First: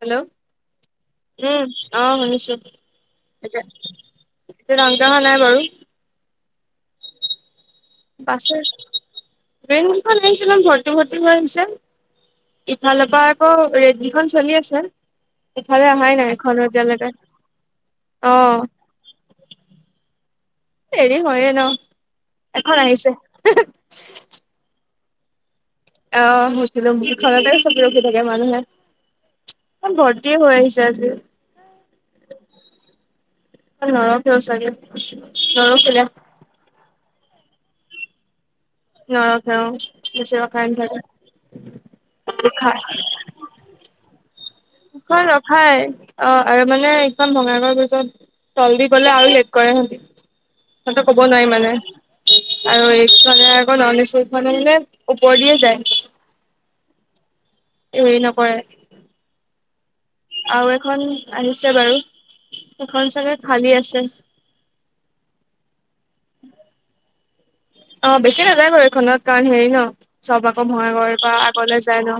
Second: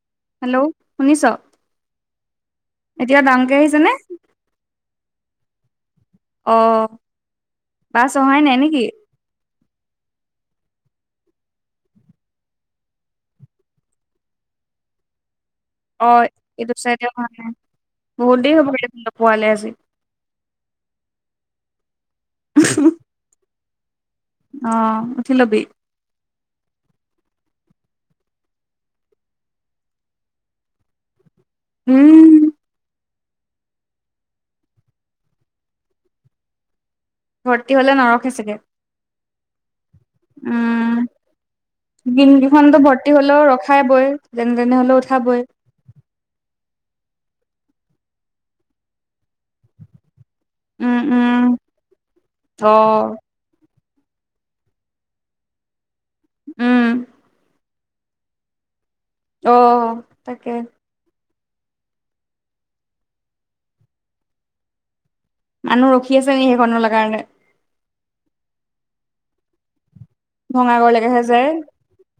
Hello. Hello, শুনিছ? উম, অ' শুনিছোঁ। এতিয়া ডাঙৰকে আহিছে নে? এতিয়া ডাঙৰকে নাই অহা বাৰু। অহ'। বাছে, ট্ৰেইনখন আহিছিল মানে ভৰ্তি ভৰ্তি হৈ আহিছে। ইফালৰ পৰা আকৌ ৰেড কিখন চলি আছে। ইফালে অহাই অ' নাই এখনো এইটো চাইডে এতিয়ালৈকে হোৱা নাই, অ বহুত দেৰি হ'ব এফালে পোৱালে আজি। দেৰি হয়ে ন, এখন আহিছে অ উঠি লবি। অ উঠি লম ঘৰতেই চব মানুহে। ভৰ্তি হৈ আহিছে আজি উম। নৰখেও চাগে নৰ খিলে। ভৰ্তি হলে নৰখে চাগে। নৰখে অ চিৱ উম খাই খো খ- খাই বৈ। যেনেকে সক- হয় ৰখাই। অ আৰু মানে এইখন ভঙাগড় ব্ৰীজৰ তল দি গলে আৰু লেট কৰে। উম সিহঁতো কব উম নোৱাৰি মানে অ আৰু এইফালে আকৌ ননিছো- মানে ওপৰ দিয়ে যায়। উম। হেৰী নকৰে। অ। তাকে আৰু এখন আহিছে বাৰু, এখন চাগে খালী আছে। মানুহ ৰখি আছে সেইখনৰ কাৰণে? অ বেছি নাযায় ঘৰ এইখনত কাৰণ হেৰি ন। চব আকৌ ভয় কৰি ভঙাগড়লৈকেহে পৰা যায় আগলে যায় ন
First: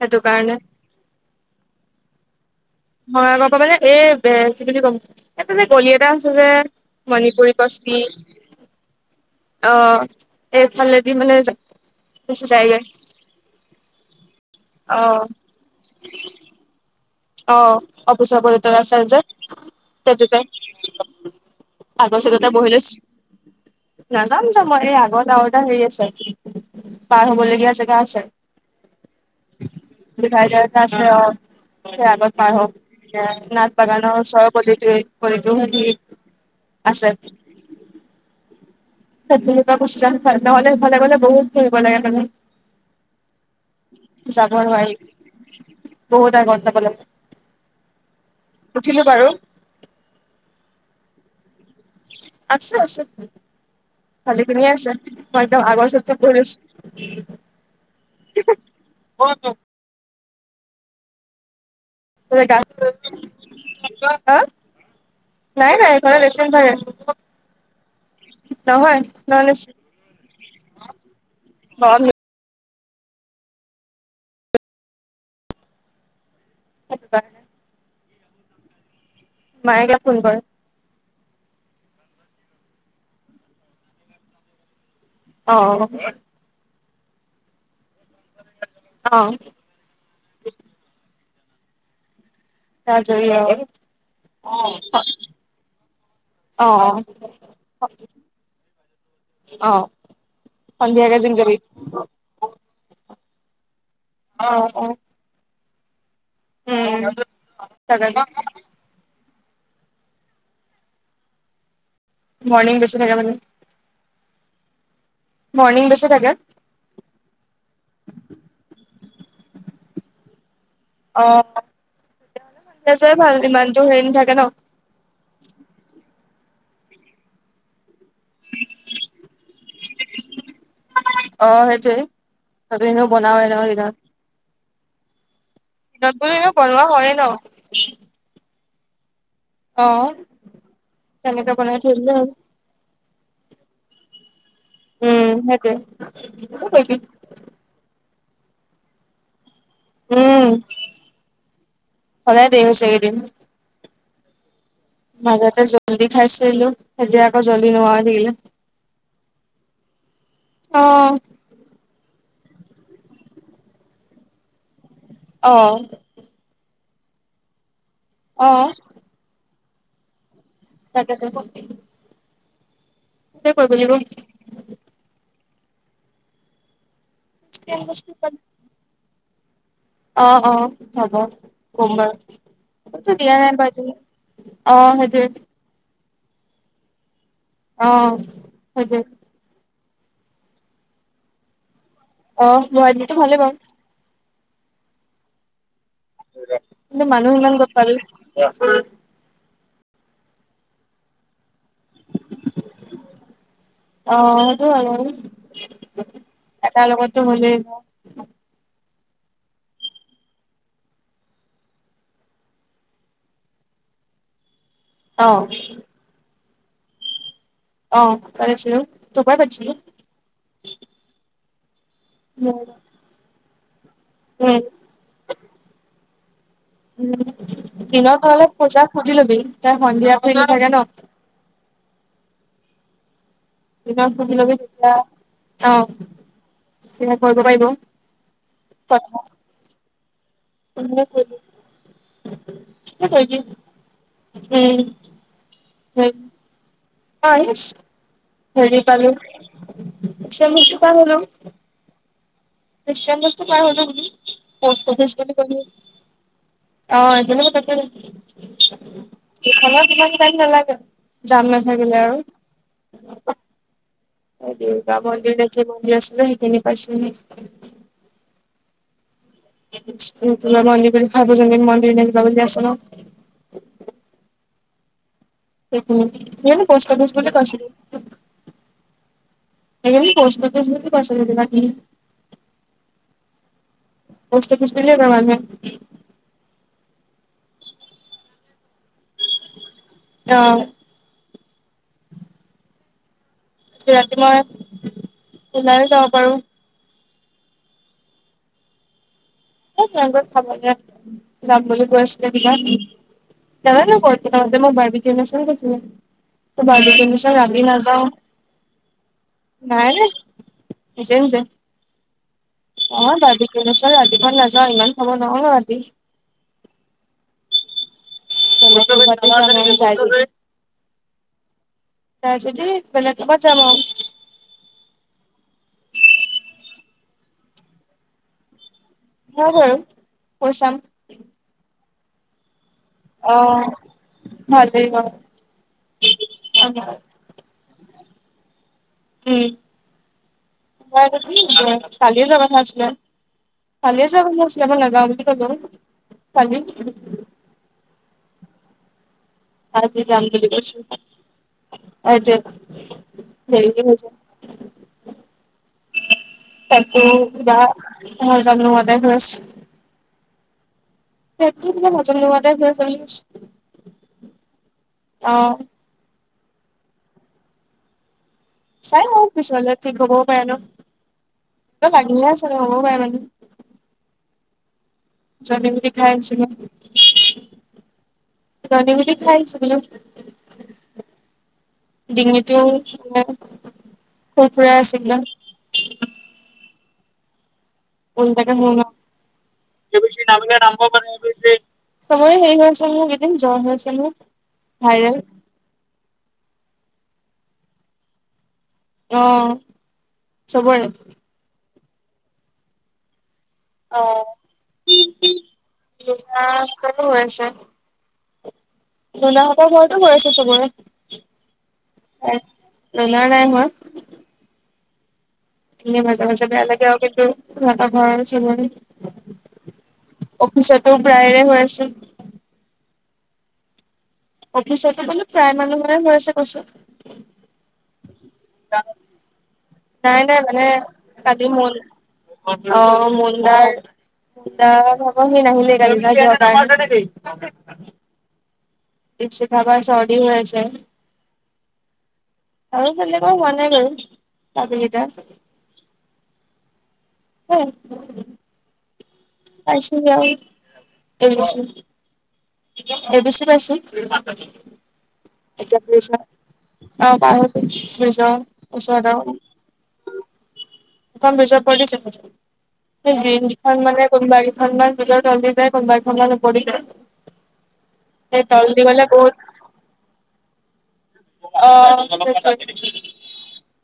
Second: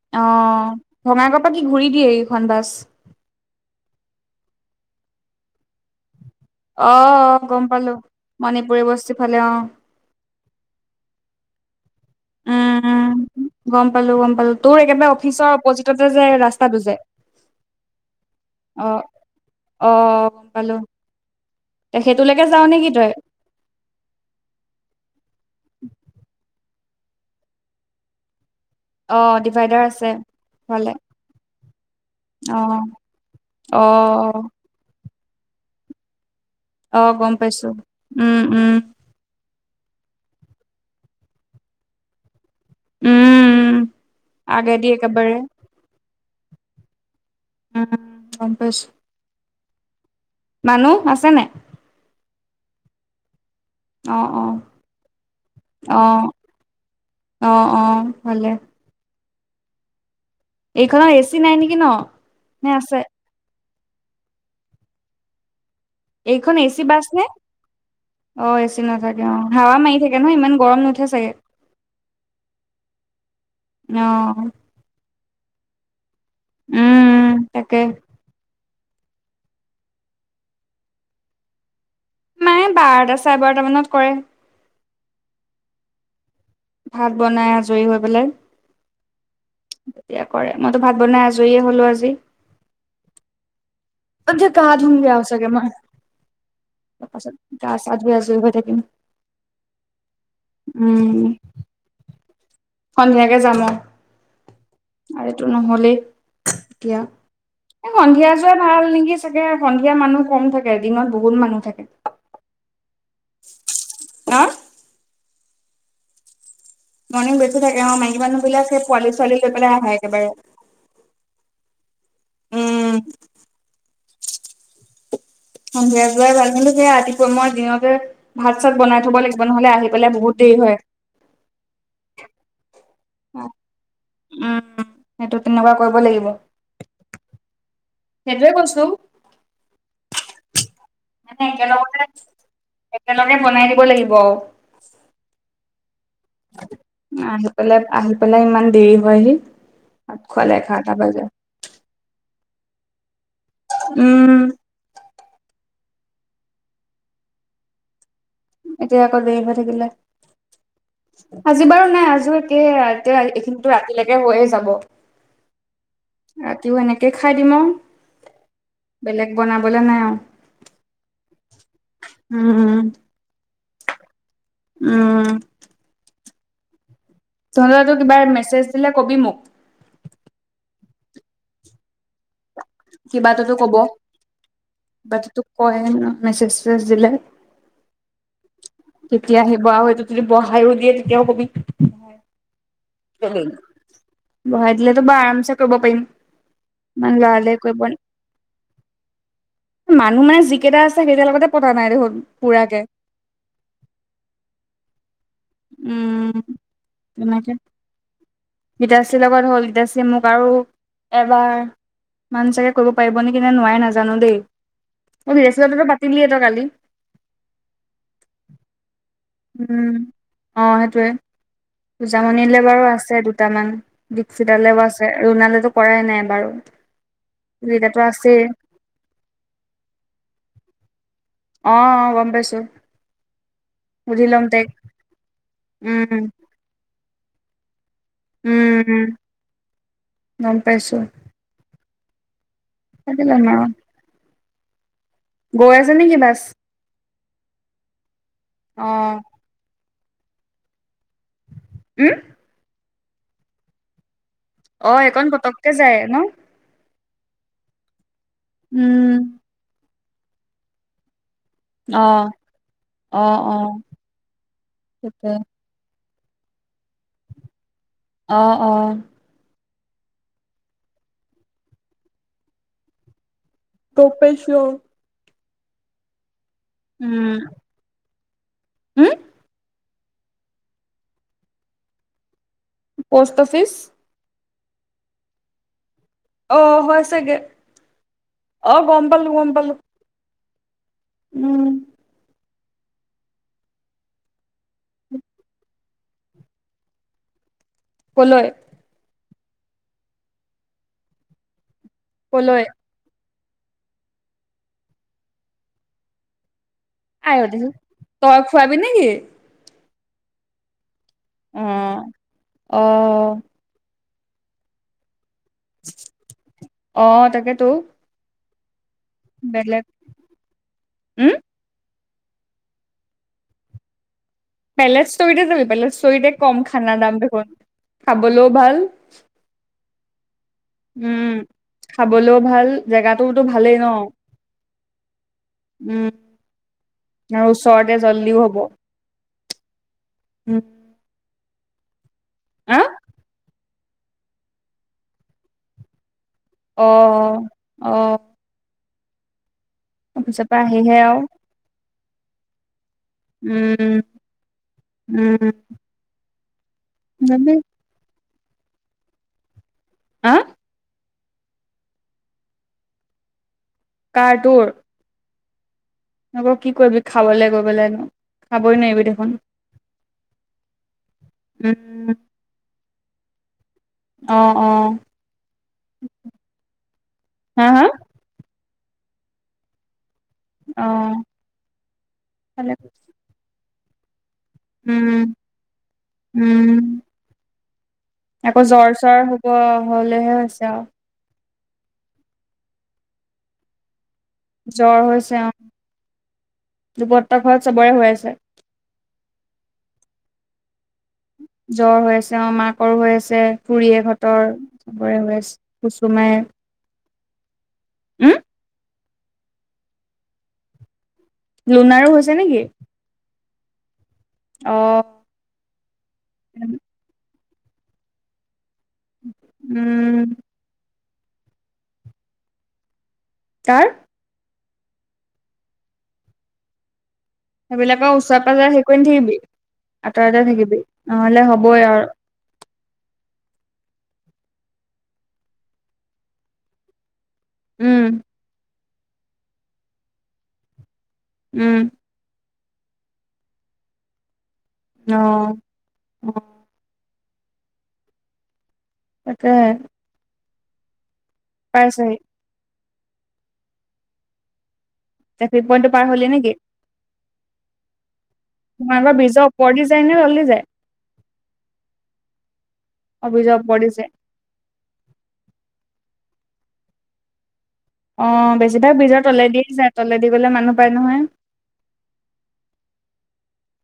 সেইটো কাৰণে। বঙাইগাঁৱৰ পৰা কি ঘূৰি দিয়ে এইখন বাছ? বঙাইগাঁও পাৰ এ এই কি বুলি ক'ম এই যে গলি এটা আছে যে- অ', মণিপুৰী গম পালো বচটি, মণিপুৰী বস্তি ফালে অ', অহ। এইফালেদি মানে- গুচি যায়গে উম উম, গম পালো গম পালো তোৰ একেবাৰে অ' অফিচৰ অপজিততে যে ৰাস্তাটো যে। অ অফিচৰ অ'। ৰাস্তাটো আছে যে অ', গম পালো সেই তোতে। তে আগৰ সেইটোলৈকে ছিটতে যাও বহি নেকি লৈছোঁ। তই নাদা আছ মই এই আগ দাওদা হেৰি আছে- পাৰ হ'বলগীয়া জেগা আছে, অ', ডিভাইডাৰ আছে। দিভাইডাৰ এটা ভালে আছে অ। সেই আগত পাৰ অ', হক, নাট বাগানৰ ওচৰ অ', পটো স- অ গম পাইছো, উম উম। সেইখিনিৰ পৰা [unintelligible] নহ'লে সেইফালে বহুত ঘূৰিব লাগে মানে। উম, যাব আগেদি নোৱাৰি, একেবাৰে বহুত আগত যাব লাগে। উম গম পাইছো। উঠিলো বাৰু মানুহ আছে নাই? আছে আছে। অ', অ', ভালেখিনিয়ে আছে মই একদম আগৰ চিতত অ', বহি লৈছো। অ অ ভালে। [unintelligible] এইখনৰ এ চি নাই নেকি ন? নে আছে? [unintelligible] হা? নাই নাই। ঘৰত ৰেচন এইখন এ থাকে। চি বাছ নে? অ এচি নহয় নাথাকে অ, নন এচি হাৱা মাৰি থাকে নহয় ইমান গৰম নুঠে চাগে? গৰম অঁ। সেইটো উম কাৰণে। উম্ তাকে। মায়ে কেতিয়া ফোন কৰে? মায়ে বাৰটা চাৰে বাৰটা মানত কৰে। অ অ। ভাত বনাই আজৰি হৈ পেলাই। অঁ। তেতিয়া কৰে, মইতো ভাত বনাই আজৰিয়ে হ'লো আজি। আজৰি অ আচ্ছা গা ধুঙগে আও চাগে মই। অ তাৰপাছত গা চা ধুই আজৰি হৈ থাকিম। সন্ধিয়া উম কে জিম যাবি? সন্ধিয়াকে যাম অঁ। অ অ। আৰু এইটো নহলেই উম এতিয়া, এই তাকে সন্ধিয়া যোৱাত ভাল নেকি চাগে? সন্ধিয়া মানুহ কম থাকে দিনত বহুত মানুহ থাকে। মৰ্ণিং বেছি থাকে মানে, ন মৰ্ণিং বেছি থাকে। মৰ্ণং বেছি থাকে অ, মাইকী মানুহবিলাক সেই পোৱালী ছোৱালী লৈ পেলাই আহে একেবাৰে। অ তেতিয়া হলে সন্ধিয়া উম যোৱাই ভাল ইমান জোৰ হেৰি নথাকে ন। সন্ধিয়া যোৱাই ভাল কিন্তু যে ৰাতিপুৱা মই দিনতে ভাত চাত বনাই থব লাগিব। ব নহলে আহি পেলাই বহুত দেৰি হয়। অ সেইটোৱে, ভাতটো এনেও বনাওৱে ন দিনত। সেইটো তেনেকুৱা কৰিব লাগিব [unintelligible] এনেও বনা হয়েই ন। সেইটোৱে কৈছো। অঁ। মানে একেলগতে একেলগে বনাই দিব লাগিব। উম সেইটোৱে কি কৰিবি আহি পেলাই আহি পেলাই ইমান দেৰি হয়হি! ভাত খোৱালে উম এঘাৰটা বাজে সদায় দেৰি হৈছে এই কেইদিন। উম। মাজতে জল্দি খাইছিলো এতিয়া আকৌ জল্দি নোহোৱা হৈ থাকিলে। এতিয়া আকৌ দেৰি হৈ থাকিলে। অ আজি বাৰু নাই আজি একে এতিয়া এইখিনিটো ৰাতিলেকে হৈয়ে যাব। অ। ৰাতিও এনেকে খাই দিম আ। অ। বেলেগ বনাবলে নাই আও। তাকে টো। উম উম। সেইটোৱে কৰিব লাগিব। উম। তহঁত তো এইবাৰ মেছেজ দিলে কবি মোক। অ অ হব কম বাৰু। খবৰটো কিবা দিয়া নাই এটাতো কব বাৰু এতিয়ালে অ কিবা সেইটোৱে এটা কয় মেছেজ চেছেজ দিলে। অ সেইটোৱে। কেতিয়া আহিব, আও হয়তো যদি বহাইও দিয়ে তেতিয়াও কবি। অ মোৰ আইডিটো ভালে বাৰু। বঢ়াই দিলেতো বা আৰামছে কৰিব পাৰিম। কিন্তু মানুহ ইমান লৰালৰি কত কৰিব পাবি? মানুহ নাই যিকেইটা আছে সেইকেটাৰ লগতে পতা নাই দেখোন পুৰাকে। অ সেইটো আৰু, উম এটাৰ লগতো হলেই - গীতাশ্ৰী লগত হ'ল, গীতাশ্ৰীয়ে মোক আৰু এবাৰ - মান চাগে কৰিব পাৰিব নেকি নে নোৱাৰে নাজানো দেই। অ গীতাশ্ৰী লগৰটো পাতিলিয়ে তই কালি। অ পাতিছিলো দুবাৰ পাতিছিলো উম অ সেইটোৱে পূজামণিলে উম বাৰু আছে দুটামান উম দীক্ষিতালেও আছে। লোণালে টো কৰাই নাই এবাৰো। উম, দিনত হলে পূজাক সুধি লবি, তাই সন্ধিয়া ফ্ৰি থাকে ন। অ অ গম পাইছো। পুজাক সুধি ল'ম লবি তাইক তেতিয়া অ উম তেতিয়া কৰিব পাৰিব। উম উম। কথা গম পাইছো পাতি ল'ম আৰু উম। গৈ আছে নেকি বাছ? হয় মিচ্ হেৰি অ পালো চেমিজ টো পাৰ হলো। উম। মিছ চেমিজ টো পাৰ হলো বোলো, অ পোষ্ট অফিচ এইকণ পালোঁহি পতককে যায় ন - অ এনেক তাতে নেকি? উম ধলা পালে ইমান টাইম নালাগে ্ যাম নাথাকিলে অ আৰু। অ। দুৰ্গা সেইটোৱে মন্দিৰ নে কি মন্দিৰ আছিলে সেইখিনি পাইছোঁহি। অ অ। ইস্পিংতোলা মন্দিৰ বুলি সাৰ্বজনীন মন্দিৰ নে কি কয় বুলি আছ ন। গম পাইছো সেইখিনি, কিয় নো পষ্ট অফিচ বুলি কৈছিলো। হম। সেইখিনি পোষ্ট অফিছ বুলি কয় চাগে জেগা খিনি। Post office. পোষ্ট অফিচ বুলিয়ে কয় মানুহে। অ হয় চাগে, অ গম পালো গম পালো। অ উম ৰাতি মই ওলাইয়ো যাব পাৰোঁ। কলৈ এ [unintelligible] খাবলে যাম বুলি কৈ আছিলে কিবা কলৈ জানানে ক'ত কিতা মই [unintelligible] আই ঐ দেহি তই খোৱাবি নেকি নাই নাই নিজে নিজে অ অ যাবি কেনেচা ৰাতিপুৱা নাযায় ইমান খাব নোৱাৰো ৰাতি অ তাকেতো বেলেগ উম [unintelligible] নাই যদি বেলেগ কবাত যাম আও বেলে ষ্টৰিতে যাবি বেলে ষ্টৰিতে কম খানাৰ দাম দেখোন খাবলো ভাল। সেয়া বাৰু কৈ চাম। উম খাবলো ভাল জেগাটোতো অ' ভালেই ন ভালেই বাৰু উম আৰু ওচৰতে জল্দিও হ'ব। উম উ তোমাৰ এটোত কি কয় কালিয়ে যোৱা কথা আহ আছিলে কালিয়ে যোৱা [unintelligible] আছিলে সেইকাৰণে নেযাওঁ বুলি কলোঁ। অ অ আজি যাম অফিচৰ বুলি পৰা কৈছিলে আহিহে আৰু এটোৱেটো উম উম যাবি [unintelligible] হা [unintelligible] কাৰ তোৰ অ নকৌ কি কৰিবি খাবলে গৈ পেলাই নো চাই লওঁ অ পিছলে ঠিক হবও পাৰে ন [unintelligible] উম হ'বও পাৰে মানে অ অ [unintelligible] খাই আছিলো হা হা [unintelligible] অ ডিঙিটোও ভালে কৰিছ। উম উম উল্টাকে আকৌ মোৰ ন জ্বৰ চৰ হ'ব হলেহে হৈছে আও চবৰে হেই হৈ আছে মোৰ এইকেদিন জ্বৰ হৈছে মোৰ জ্বৰ ভাইৰেল হৈছে অ দুপত ঘৰত চবৰে হৈ আছে। অ চবৰে জ্বৰ হৈ আছে অ মাকৰো হৈ আছে অ খুড়ীয়েক হঁতৰ চবৰে হৈ আছে কুচুমাই ফালো হৈ আছে উম লুনা হতৰ ঘৰতো হৈ আছে চবৰে। লুনাৰো হৈছে নেকি? লুনাৰ নাই হোৱা অঁ' মাজে মাজে বেয়া লাগে আও কিন্তু সিহতৰ ঘৰ চুবুৰী- উম' অফিচতো প্ৰায়েৰে হৈ আছিল। কাৰ? অফিচতো বোলো প্ৰায় মানুহয় হৈ আছে কচো সেইবিলাকৰ ওচৰে পাঁজৰে হেই কৰি নাথাকিবি নাই আঁতৰে নাই আঁতৰে থাকিবি নহলে হবই আৰু। অঁ মুন্দাৰ- অঁ ঘপা সি নাহিলেই কালি। উম' প্ৰিন্সি ভাগৰ চৰ্দি হৈ আছে। উম' আৰু বেলেকৰ হোৱা নাই বাৰু বাকিকেইটা। অ অ হুম। তাকে পাইছোংগে আও। আছেহি। এ বেছি পাইছি। ট্ৰেফিক পইন্টো পাৰ হলিয়ে নেকি। অঁ পাৰ হৈছে নিজৰ ওচৰত তোমালোকৰ আৰু। ব্ৰীজৰ ওপৰেদি যায় নে তলেদি যায় সেখন বিজৰ সেই অ ব্ৰীজৰ ব্ৰিজখন ওপৰেদি মানে যায় কোনোবা- কেইখনমান ব্ৰিজৰ তলদিগি যায় কোনোবা এখন মান ওপৰেদি যায়। সেই অঁ তলদি বেছিভাগ গ'লে বীজৰ বহুত তলেদিয়ে যায় তলে দি গলে মানুহ পায় নহয়। অঁ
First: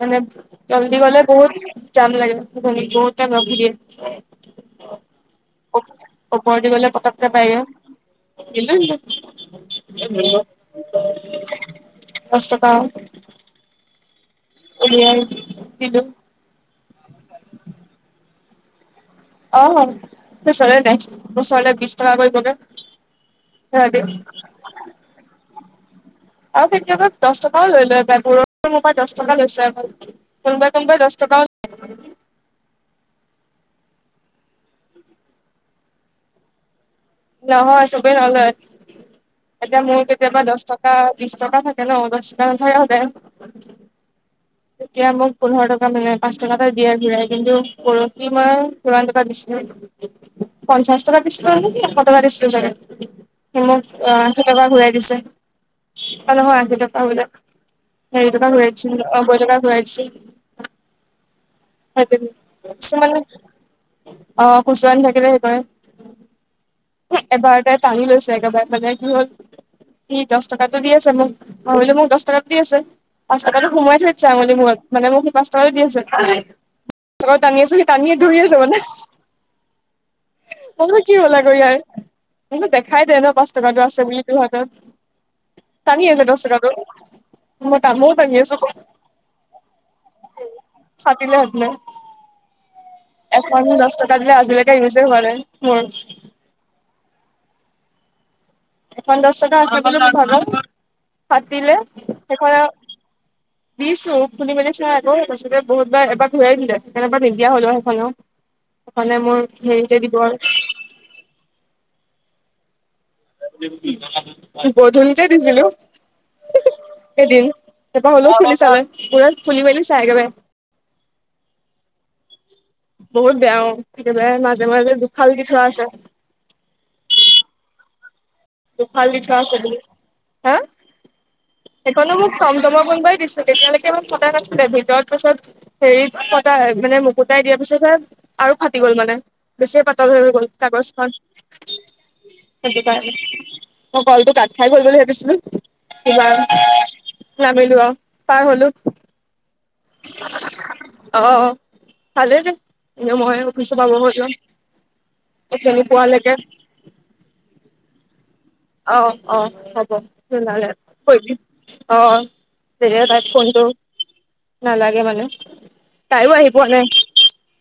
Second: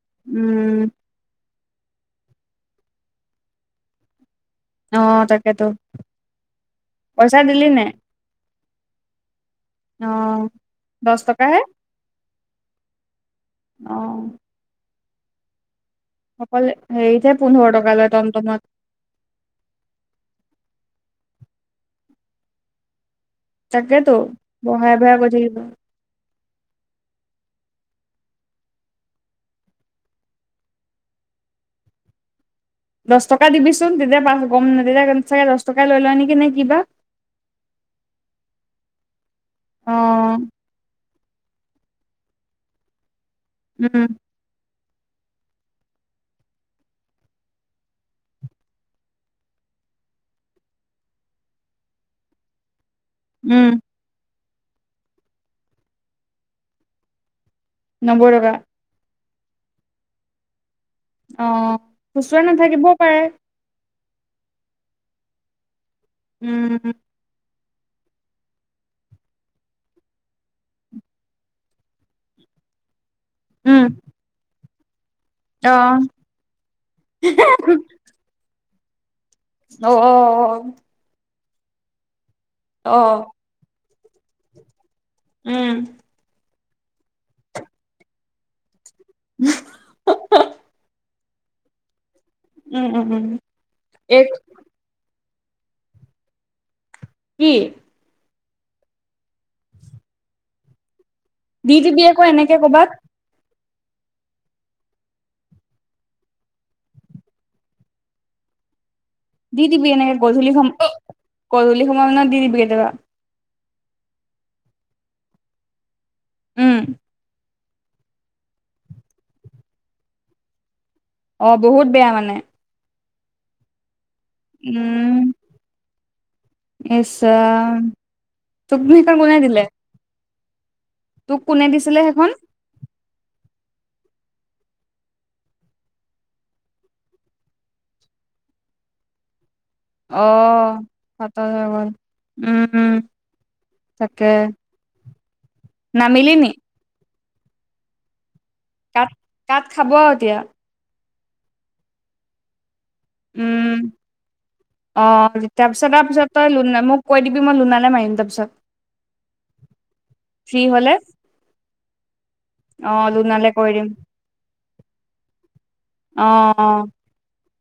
মানে উম জল্দি গলে বহুত- জাম লাগে বহুতে ৰখি দিয়ে। অ তাকেতো ওপৰেদি গ'লে পতককে পইচা পাইগে। দিলি নাই অ দহ টকাহে দচ টকা- অঁ' উলিয়াই কিলো- অকল হেৰিতে পোন্ধৰ টকা লয় টমটমত। অঁ সেই চলে নাই ওচৰলে বিশ টকা কৰিবগে। তাকেতো বহাই বহায় কৰি থাকিব। আৰু কেতিয়াবা দশ টকাও লৈ লৈ পাই পূৰবে মো পা দশ টকা লৈছে অকল। কোনবাই কোনোবাই দশ টকাও- দচ টকা দিবিচোন তেতিয়া পা গম তেতিয়া চাগে দচ টকাই লৈ লয় নেকি নে কিবা। নহয় চবে নলয়, এতিয়া অ মোৰ কেতিয়াবা দচ টকা বিশ টকা থাক- কে ন দচটকা নাথাকে সদায়। ওম' [inaudible] তেতিয়া মোক পোন্ধৰ টকা মানে পাঁচ টকা এটা দিয়াৰ ঘূৰাই কিন্তু পৰহি মই কিমান টকা দিছিলো- পঞ্চাশ টকা দিছিল নেকি এশ টকা দিছিলো জানে সি উম মোক- অঁ আশী টকা ঘূৰাই দিছে অ নহয় আশী টকা বোলে হেৰি টকা ঘূৰাই দি- অঁ বৈটকা ঘোঁৰাই দিছে। অ খুচুৰা নাথাকিবও পাৰে কিছুমানে অঁ খুছোৰা নাথাকিলে সেই কৰে- উমম' হুমহ, এবাৰতে টানি লৈছে একেবাৰে মানে কি হ'ল, সি দছ টকাতো দি আছে মোক, ভাবিলো মোক দছ টকাত দি আছে পাঁচ টকাটো উম সোমাই থৈছে আঙুলি মূৰত মানে মোক সি পাঁচ টকাটো দি আছে, টানি পাঁচ টকাও টানি আছো সি টানি ধৰি আছে মানে। অ অ অ অ। তোৰ কি হ'ল আকৌ ইয়াৰ তোনটু অ অ দেখাই দে ন পাঁচ টকাটো আছে বুলি তোৰ হাতত। উম। তাঙি আছে দছ টকাটো, মই তামো দাঙি আছো ক িলে হ ন উম উম উম এখন দ কা এই দিল আজ [unintelligible] গাই ম যে হোৱা নাই আৰু মোৰ। কি? এখন দছ টকা [unintelligible] খাত দিলে দি দিবি আকৌ সেইখন এনেকে আৰু কৰ'বাত দিছো খুুলি মেলি চ আকৌ পইচাবিলাক বহুতবাৰ এবাৰ ঘূৰাই দিলে কেনেবা নিদিয়া হলো সেইখন। সেখনে মোৰ হেৰিতে দিবৰ হুম অ গধূলি সময়মানত দি দিবি কেতিয়াবা। গধূলিতে দিছিলো, উম, এদিন। তাৰপা হ'লেও ফুলি চাব গুৰত ফুলি মেলি চাইগেৱে। অ বহুত বেয়া মানে। বহুত বেয়াও, কেতিয়াবালে মাজে - মাজে দুফাল কি থোৱা আছে। ইচৰাম! তুকনো দুফাল দি সিখন থোৱা কোনে আছে দিলে? বুলি হা! তোক কোনে দিছিলে সেইখনো সেইখন? মোক কম দমৰ বন গই দিছ তেতিয়ালৈকে মই কথা নাছিলে ভিতৰত পাছত হেৰিত কটাই মানে মুকুটাই দিয়া পিছত যে আৰু ফাটি গল মানে। বেছি পাতল অ' হৈ গ'ল কাগজখন ফাটা হৈ গ'ল। সেইটো উম, কাৰণে। মই তাকে কলটো কাত খাই গল বুলি ভাবিছিলো, কিবা নামিলি নি? নাবিলো অ পাৰ হলো। কাট - কাট খাব আৰু এতিয়া। অ, ভালে দে। এনে মই অফিচো উম, পাব হৈছোঁ, অ কেনে তাৰপিছত তাৰপিছত পুৱালৈকে। তই লোনা মোক কৈ দিবি মই লোনানে মাহিন তাৰ পিছত অ অ, হ'ব লোনালে হ'লে কৈ দিম অ। তেতিয়া অ' তাইক লোনালে ফোনটো, কৰি দিম নালাগে মানে তাইও আহি পোৱা নাই। অ'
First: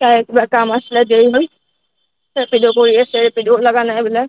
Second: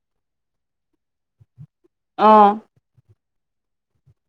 তাই কিবা কাম আছিলে দেৰি হল, অ' অ'। ৰেপিড' কৰি আছে ৰেপিড' লগা নাই বোলে।